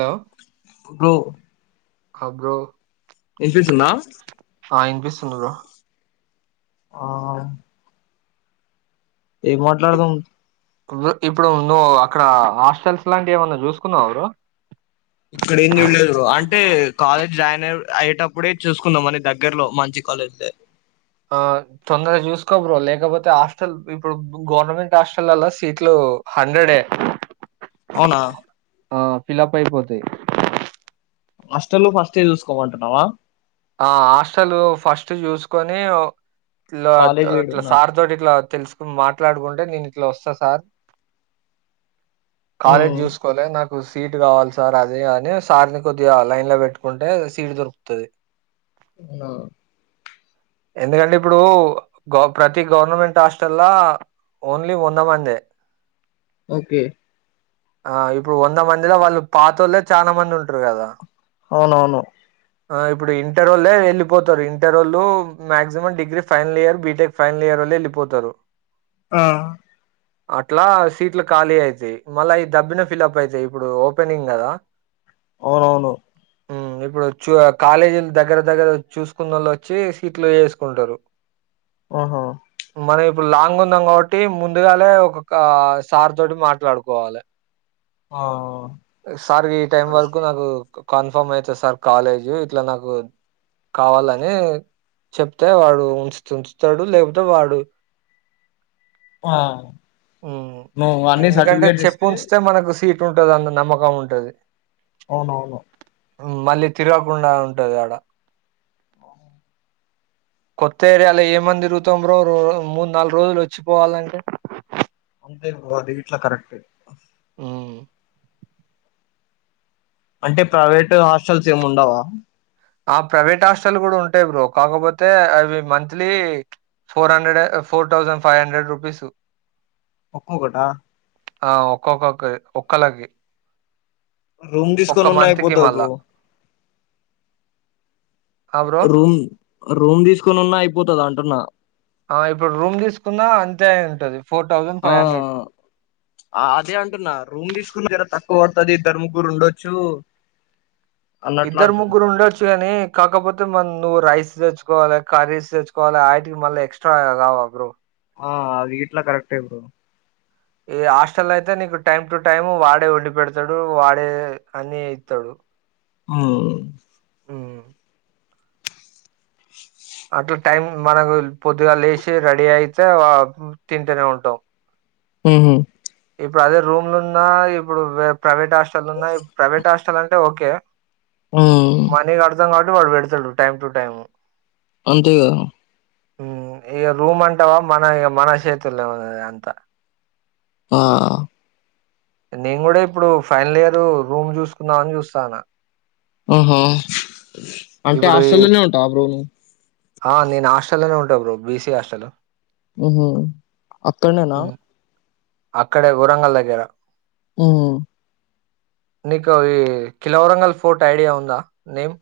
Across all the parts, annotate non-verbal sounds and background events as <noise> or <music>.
Hello bro ఆ bro ఇన్పిస్తుందా తిన్నరా ఆ ఏం మాట్లాడుదాం ఇప్పుడూ నువ్వు అక్కడా హాస్టల్స్ లాంటివి ఏమన్నా చూసుకున్నావ బ్రో ఇక్కడేం చూడలేదు బ్రో అంటే కాలేజ్ జాయిన్ అయ్ అయ్యేటప్పుడే చూసుకుందాం మని దగ్గరలో మంచి కాలేజ్లే ఆ తొందరగా చూసుకోబ్రో లేకపోతే హాస్టల్ ఇప్పుడు గవర్నమెంట్ హాస్టలల్లా సీట్లు ఓం హండ్రెడే అవునా ఆ ఫిల్లప్ అయిపోతయి హాస్టల్లో ఫస్టే చూసుకోమంటున్నవా ఆ హాస్టలూ ఫస్టు చూసుకొనీ ఓ ఇట్లా కాలేజ్ ఇట్ల ఏడున్నా సార్ తోటి ఇట్లా తెల్సుకొని మాట్లాడుకుంటే నేను ఇట్లా వస్తా సార్ కాలేజ్ ఉమ్ జూసుకోవలే నాక్ ఓం సీటు కావాలి సార్ అది అనీ సార్ని కొద్దిగా లైన్ లో పెట్టుకుంటే సీటు దొరుకుతది. అవునా ఎందుకంటే ఇప్పుడూ గవ్ ప్రతి గవర్నమెంట్ హాస్టల్లా ఓన్లీ వంద మందే ఓకే ఆ ఇప్పుడు వంద మందిలో వాళ్ళు పాతోళ్ళే చానా మంది ఉంటరు గదా. అవునవును ఆ ఇప్పుడు ఇం ఇంటరోళ్ళే వెళ్ళిపోతరు ఇంటరోళ్ళూ maximum degree final year, BTech final ఇయరోళ్ళే వెళ్ళిపోతరు. ఆ అట్లా సీట్లు ఖాళీ అయితయి మళ్ళా ఇయి దబ్బిన ఫిల్లప్ అయితయి ఇప్పుడూ ఓపెనింగ్ గదా. అవునవును ఊ ఇప్పుడు ఒచ్చూ ఆ కాలేజిల్ల్ దగ్గర దగ్గర చూసుకున్నోళ్ళు వచ్చీ సీట్లు వేసుకుంటరు. ఆహా మనం ఇప్పుడు లాంగ్ ఉన్నాం కాబట్టి ముందుగాలే ఒకొకా సార్ తోటి మాట్లాడుకోవాలె. ఆ సార్ గీ టైం అదే వరకు నాకూ కన్ఫార్మ్ అయితది సార్ కాలేజు ఇట్ల నాకు కావాలనీ చెప్తే వాడు ఉంచుతే ఉంచుతడు లేకపోతే వాడు ఆ ఊ నువ్వు అన్ని ఎందుకంటే సర్టిఫికేట్స్ చెప్పి ఇస్తే ఉంచితే మనకు సీట్ తుంటది అంత నమ్మకం ఉంటది అవునవును మళ్ళీ తిరగకుండా ఉంటది ఆడ <unintelligible> <unintelligible> కొత్త ఏరియాలో ఏమని తిరుగుతాం బ్రో <unintelligible> మూడు, నాలుగు రోజులు వచ్చిపోవాలంటే. అంతే బ్రో అది గిట్లా కరెక్టే ఉ అంటే ప్రైవేటు హాస్టల్స్ ఏమి ఉండవ ఆ ప్రైవేట్ హాస్టల్ కూడా ఉంటాయి, బ్రో కాకపోతే అవి monthly. Four hundred four thousand five hundred rupees ఒక్కొక్కట ఆ ఒక్కొక్కొకి ఒక్కళ్ళకి రూమ్ ఒక్క తీసుకొని ఉన్నా మంత్కి అయిపోతది మల్ల బ్రో బ్రో రూమ్, రూమ్ తీసుకొనున్నా అయిపోతది అంటున్నా ఆ ఇప్పుడు రూమ్ తీసుకున్న అంతే అయ్యింటది ఆ అదే అంటున్నా రూమ్ తీసుకున్న జర తక్. కువ పడతది ఇద్దరు, ముగ్గురు ఉండొచ్చు అన్నట్లు ఇద్దరు అంటున్నా ముగ్గురు ఉండొచ్చు కాని కాకపోతే మన్ నువ్వు రైస్ తెచ్చుకోవాలే, కర్రీస్ తెచ్చుకోవాలే ఆటికి మల్ల ఎక్సట్రా కావా బ్రో. ఆ అది గిట్లా కరెక్టే బ్రో ఈ హాస్టల్లైతే నీకు టైమ్ టు టైం, వాడే వండి పెడతాడు వాడే అన్ని ఇత్తడు. మ్మ్ మ్ అట్లా టైం మనకు పొద్దుగాల్ల లేసి రెడీ అయితే <inaudible> తింటనే ఉంటాం. ఉహు ఇప్పుడు అదే రూమ్లోన్న, ఇప్పుడు ప్రైవేట్ హాస్టల్లున్నా ఇప్, ప్రైవేట్ హాస్టల్ అంటే ఓకే. ఉ మనీ కడతాం కాబట్టి వాడు పెడతాడు టైం టు టైం. అంతేగదా హు ఇగ రూమ్ అంటవ మనదిగ మన చేతుల్లోనున్నది అంతా. ఆ నేన్ గుడా ఇప్పుడు ఫైనల్ ఇయరు రూమ్ చూసుకుందామని చూస్సన్న. ఉహు అంటే ఇప్పుడు ఈ హాస్టల్లోనే ఉంటావ బ్రో నువ్ ఆ నేను హాస్టల్లోనే ఉంటా బ్రో బిసి హాస్టలు ఉహు అక్కడనేనా అక్కడే వరంగల్ దగ్గర మ్ నీకు ఈ ఖిల్లావరంగల్ ఫోర్ట్ ఐడియా ఉందా నేమ్.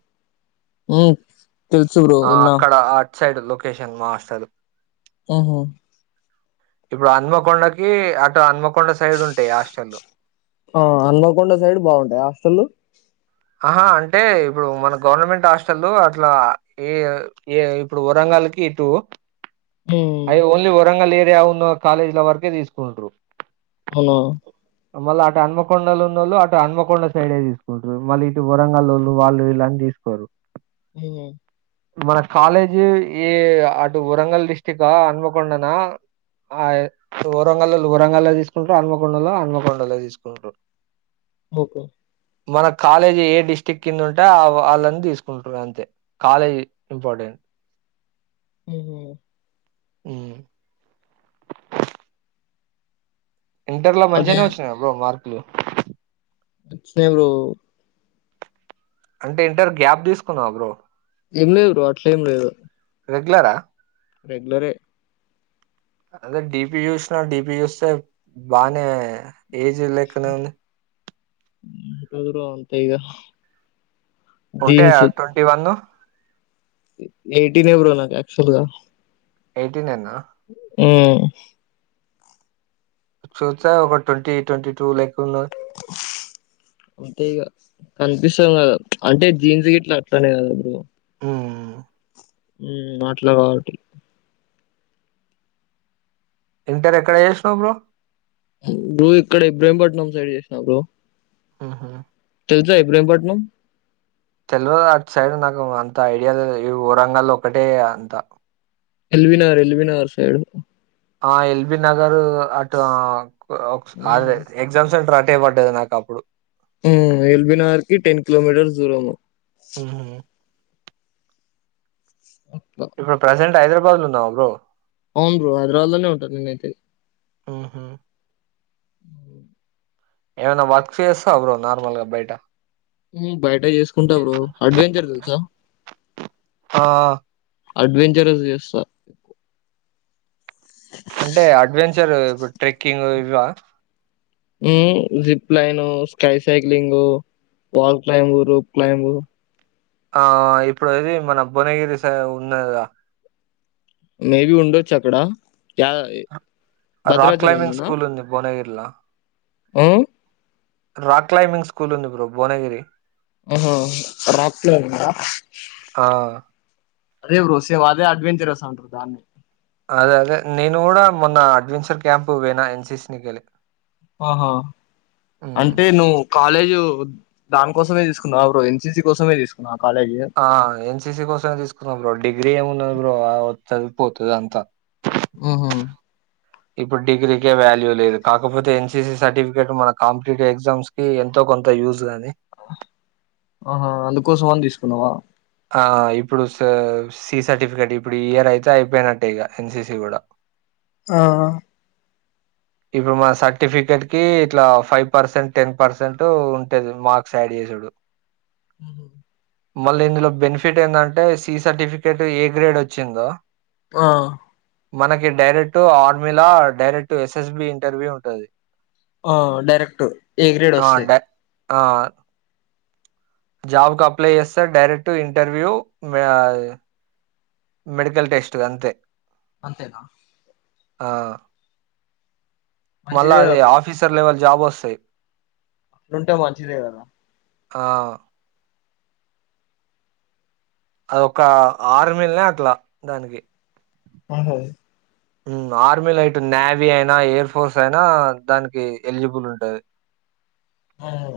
ఉ తెల్సుబ్రో ఇన్న ఇట్స్సైడ్ లొకేషన్ మా అస్టలు ఉహు ఇప్పుడు అన్మకొండకి అటు ఆన్మొ. ఆ అన్మకొండకి సైడ్ బాగుంటాయ హాస్టల్లు. ఆహా అంటే ఇప్పుడు మన గవర్నమెంట్ హాస్టల్లు అట్లా ఏ, ఏ ఇప్పుడు వరంగల్. ల్కి ఇటు ఉ ఐ ఓన్లీ వరంగల్ ఏరియా ఉన్న కాలేజీల వరకే తీసుకుంటు అవున మళ్ళీ అటు అన్మకొండలో ఉన్నళ్ళు అటు అన్మకొండ సైడే తీసుకుంటారు మళ్ళీ ఇటు వరంగల్ వాళ్ళు వాళ్ళు ఇలాంటిీ తీసుకోరు ఉమ్ మన కాలేజీ ఈ అటు వరంగల్ డిస్టి్క అన్మకొండనా ఆ వరంగ వరంగల్లో తీసుకుంట్రారు అన్మకొండలో ఆన్మకొండలో తీసుకుంట్రారు ఓకే మన కాలేజ్ ఏ డిస్టి్రిక్ కింద ఉంటే వాళ్ళని తీసుకుంటుారు అంతే కాలేజ్ ఇంపార్టెంట్ ఆ ఉ ఇంటర్లో అదే మంచినేయ్ వచ్చినయ్ బ మార్క్లు సెవరు అంటే ఇంటర్ గ్యాప్ తీసుకున్నావ్ బ్రో ఏం లేదు బ్రొ అట్లే ఏం లేదు రెగ్యులరా రెగ్యులరే అదే డిపి చూసిన డిపి చూస్తే బానే ఏజ్ లెక్కనే ఉంది దురు ఉంటాయి. కదా ఉంటయా ట్వంటీ వన్ ఎయిటీన్ ఎ బో నాక యాక్చువల్గా ఎయిటీనెనా ఉమ్ చూస్తె ఒక ట్వంటీ ట్వంటీ టూ లైక్ అంతె ఇగ కన్పిస్ ఇం కదా అంటే జీన్స్ గిట్ల అట్టానే కదా బ్రో హు ఉ అట్ల కాబట్టి ఇంటర్ ఎక్కడ చేసినవ్ బ్రో బ్రొ ఇక్కడ భ్రేమపట్నం సైడ్ చేసిన బ్రొ ఉహూ తెలుసా ఈ బ్రౌమపట్నం తెలవ అట్ సైడ్ నాకు అంత ఐడియా లేదు ఈ బరంగాల్లో ఒకటే అంత ఎల్వినార్ ఎల్వినార్ సైడ్ ఆ ఎల్బి నగర్ అటు అ ఎక్జామ్ ఒ అదే సెంటర్ అ అట్టే పడ్డది నాకు అప్పుడు ఉమ్ ఎల్బినర్కి టెన్ కిలోమీటర్స్ దూరము ఊహు అట్లా ఇప్పుడు ప్రజెంట్ హైదరాబాద్ లో ఉన్నావ్ బ్రో అవున్ బ్రొ హైదరాబాద్ లోనే ఉంటా నేనైతే ఊహు అవు ఏమన్‌నా వర్క్ చేస్తావా నార్మల్గా బయట బయట చేసుకుంటా బ్ర అడ్వెంచర్ తెలుసా ఆ అడ్వెంచరస్ చేస్తా ఇ ట్రెకింగ్ ఇవా zipline sky cycling wall climb rope climb ఆ ఇప్పుడు ఇది మన భువనగిరి స ఉన్నది కద మేబి ఉండొచ్చు అక్కడ యడది రాక్ క్లైంబింగ్ స్కూల్ ఉంది భువనగిర్లా ఉ రాాక్ క్లైంబింగ్ స్కూల్ ఉంది ఇ బ్రో భువనగిరి ఆహ రాక్లుంద ఆ అదే బ్రో సేవ్దే అడ్వెంచర్స్ అంట్ర దాన్ని అదే అదే నేను కూడా మొన్న అడ్వెంచర్ క్యాంప్ వనా ఎన్సిసి నికెళ్ళి ఆహా అంటే నువ్వు కాలేజు దాని కోసమే తీసుకున్నా ఎన్సీసి కోసమే తీసుకున ఆ ఎన్సిసి కోసమే తీసుకున్నాం రో డిగీ ఇ ఏమ్ర వ చదుపోతుద అంత ఆహ ఇప్పుడు డిగ్రీకే వాల్యూ లేదు కాకపోతే ఎన్సిసి సర్టిఫికేట్ మన కాంపిటేటివ్ ఎగ్జామ్స్ కి ఎంతో కొంత యూజ్ కాగాని ఆహా అందుకోసం అని తీసుకున్నావా ఆ ఇప్పుడు సి సర్టిఫికేట్ ఇప్పుడు ఈ ఇయర్ అయితే అయిపోయినట్టే ఇక ఎన్సిసి కూడా ఆహా ఇప్పుడు మన సర్టిఫికెట్ కి ఇట్లా ఫైవ్ పర్సెంట్ టెన్ పర్సెంట్ ఉంటేది మార్క్స్ యాడ్ చడు హ మళ్ళీ ఇందులో బెనిఫిట్ ఏంటంటే సి సర్టిఫికేట్ ఏ గ్రేడ్ వచ్చిందో ఆ మనకి డైరెక్ట్ ఆర్మిలా డైరెక్ట్ ఎస్ఎస్బి ఇంటర్వ్యూ ఉంటది ఆ డైరెక్ట్ ఏ గ్రేడ్ ఆ వస్తాయి డై ఆ జాబ్ క అప్లై చేస్తారు డైరెక్ట్ ఇంటర్వ్యూ మెడికల్ టెస్ట్ అంతే అంతేనా ఆ మళ్ళా మంచిదే అది అట్లా. ఆఫీసర్ లెవెల్ జాబ్ వస్తాయి అక్కలుంటే మంచిదే కదా ఆ అదొ ఒక ఆరుమలనే అట్లా దానికి ఆహ ఆర్మీ లైట్ నేవీ అయినా ఎయిర్ ఫోర్స్ అయినా దానికి ఎలిజిబుల్ ఉంటుది ఆవు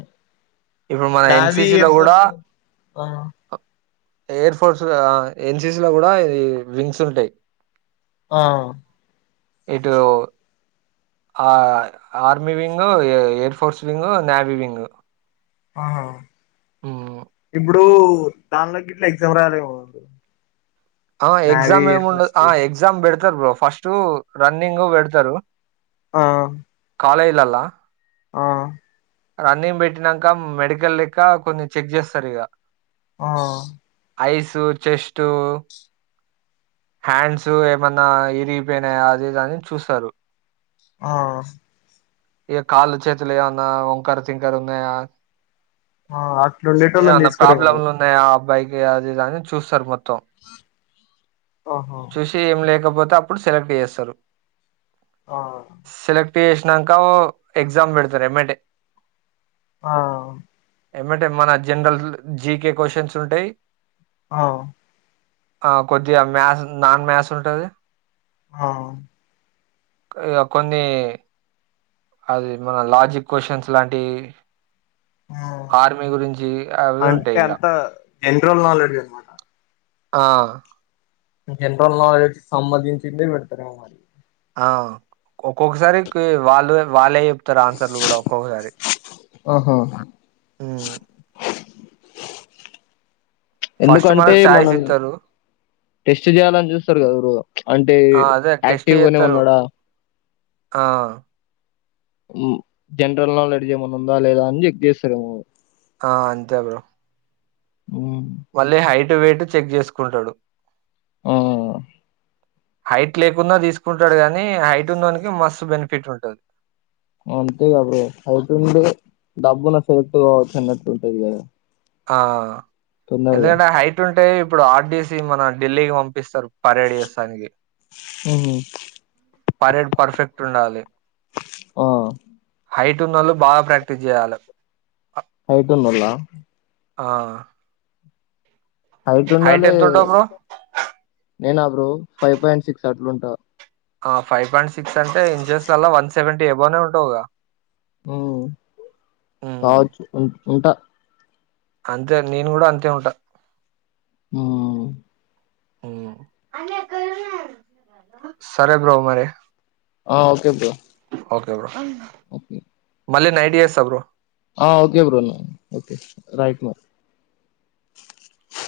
ఇప్పుడు మన ఎన్సిసి లో కూడా ఆ ఎయర్ ఫోర్స్ గదా ఎన్సిసి లో గుడా ఇది వింగ్సుంటాయ్ ఆ ఇటూ ఆ army wing air force wing navy wing ఆ ఇబ్ డూ దాండ్ల గిడ్ల ఎక్జామ్ రాయాలేమో ఆ నావీ ఎయిర్ ఎగ్జామేమిండదు ఫోర్స్ ఆ కి ఎగ్జామ్ బెడ్తారు బ్రో ఫస్టూ రన్నింగూ బెడ్తారు ఆ కాలేజిలల్ల ఆ రన్నింగ్ బెట్టినాంక మెడికల్ లెక్క కొన్ని చెగ్ జేస్తారు ఇగ ఆ ఐసూ చెస్టు హ్యాండ్సు ఏమన్నా ఎరిగిపోయినాయా అదిదని చూస్తారు ఆ ఇగ కాళ్ళు చేతులు ఏమన్నా వంకరు తింకరు ఉన్నాయా ఆ అట్లా ఉండేటోళ్ళని ఏవన్న తీసుకోరేమో ప్రాబ్లమ్లు మరి ఉన్నాయా ఆ అబ్బాయి కి అది ఇదని చూస్తరు మొత్తం ఆహా చూసి ఏం లే లేకపోతే అప్పుడు సెలెక్ట్ జేస్తారు ఆ టేసినాంక ఎగ్జామ్ బెడతారు ఏమంటే ఆ ఏమంటే మన జన్రల్ జీకె క్వశ్చన్స్ ఉంటాయ్ ఆవు ఆ కొద్దిగా మ్యాసు నాన్ మ్యాసు ఉంటది ఆ ఇగ కొన్ని అది మన లాజిక్ కొషన్స్ ఇలాంటి ఆ ఆర్మీ గురించి అవి ఉంటాయ్ ఇగ ఎండ్రోల్ నాలెడ్జి అనమాట ఆ జండ్రల్ నాలెడ్జి కి సంబందించిందే పెడతారేమొ మరి ఆ ఒక్కొక్కసారి కి వాళ్ళు వాళ్ళె చెప్తారు ఆన్సర్లు గూడా ఒక్కొక్కసారి ఆహా ఊ ఫస్ట్ ఎందుకంటే మనకు ఛాయిస్ మనం ఇస్తారు టెస్టు జేయాలని జుస్తారు గదా ఎవరు అంటే ఆ అదే టెస్ట్ యాక్టివ్ గనే చేస్తారు ఉన్నడా ఆ ఉమ్ జండ్రల్ల్ నాలెడ్జ్ ఏమన్న ఉందా లేదా అని జెక్ జెస్తారెమొ ఆ అంతే బ్రో ఉమ్ వళ్ళీ హైటు వెయట్ చెగ్ జేసుకుంటాడు ఆ హైట్ లేకున్న దీసుకుంటాడు గానీ హైటున్నోనికే మస్తు బెనిఫిట్ ఉంటది అంతే గా బ్రో హైటుంటే డబ్బుల సేత్తో <unintelligible> గదా ఆ ఎందుకంటే హైట్ ఉంటే ఇప్పుడు ఆర్ డి సి మన ఢిల్లీకి పంపిస్తారు పరేడు ఏస్తానికి ఉహు. పరేడు పర్ఫెక్ట్ ఉండాలి ఆ హైట్ ఉన్నోళ్ళు బాగా ప్రాక్టీస్ చేయాల హయిటొన్నల్లా ఆ హైట్ ఉండాలి ఎంతుంటావు బ్రో? నేను అ బ్రో ఫైవ్ పాయింట్ సిక్స్ అట్లుంటా ఆ ఫైవ్ పాయింట్ సిక్స్ అంటే ఇంజెన్స్లలా వన్ సెవెంటీ ఏబోనే ఉంటావుగా ఓహో హ్మ్ కావచ్చు ఉ ఉంటా అంతే నేను కూడా అంతే ఉంటా ఉమ్ ఉ సరే బ్రో మరి ఆ okay bro okay bro okay మళ్ళీ నైట్ చేస్తా బ్రో ఆ okay bro okay right now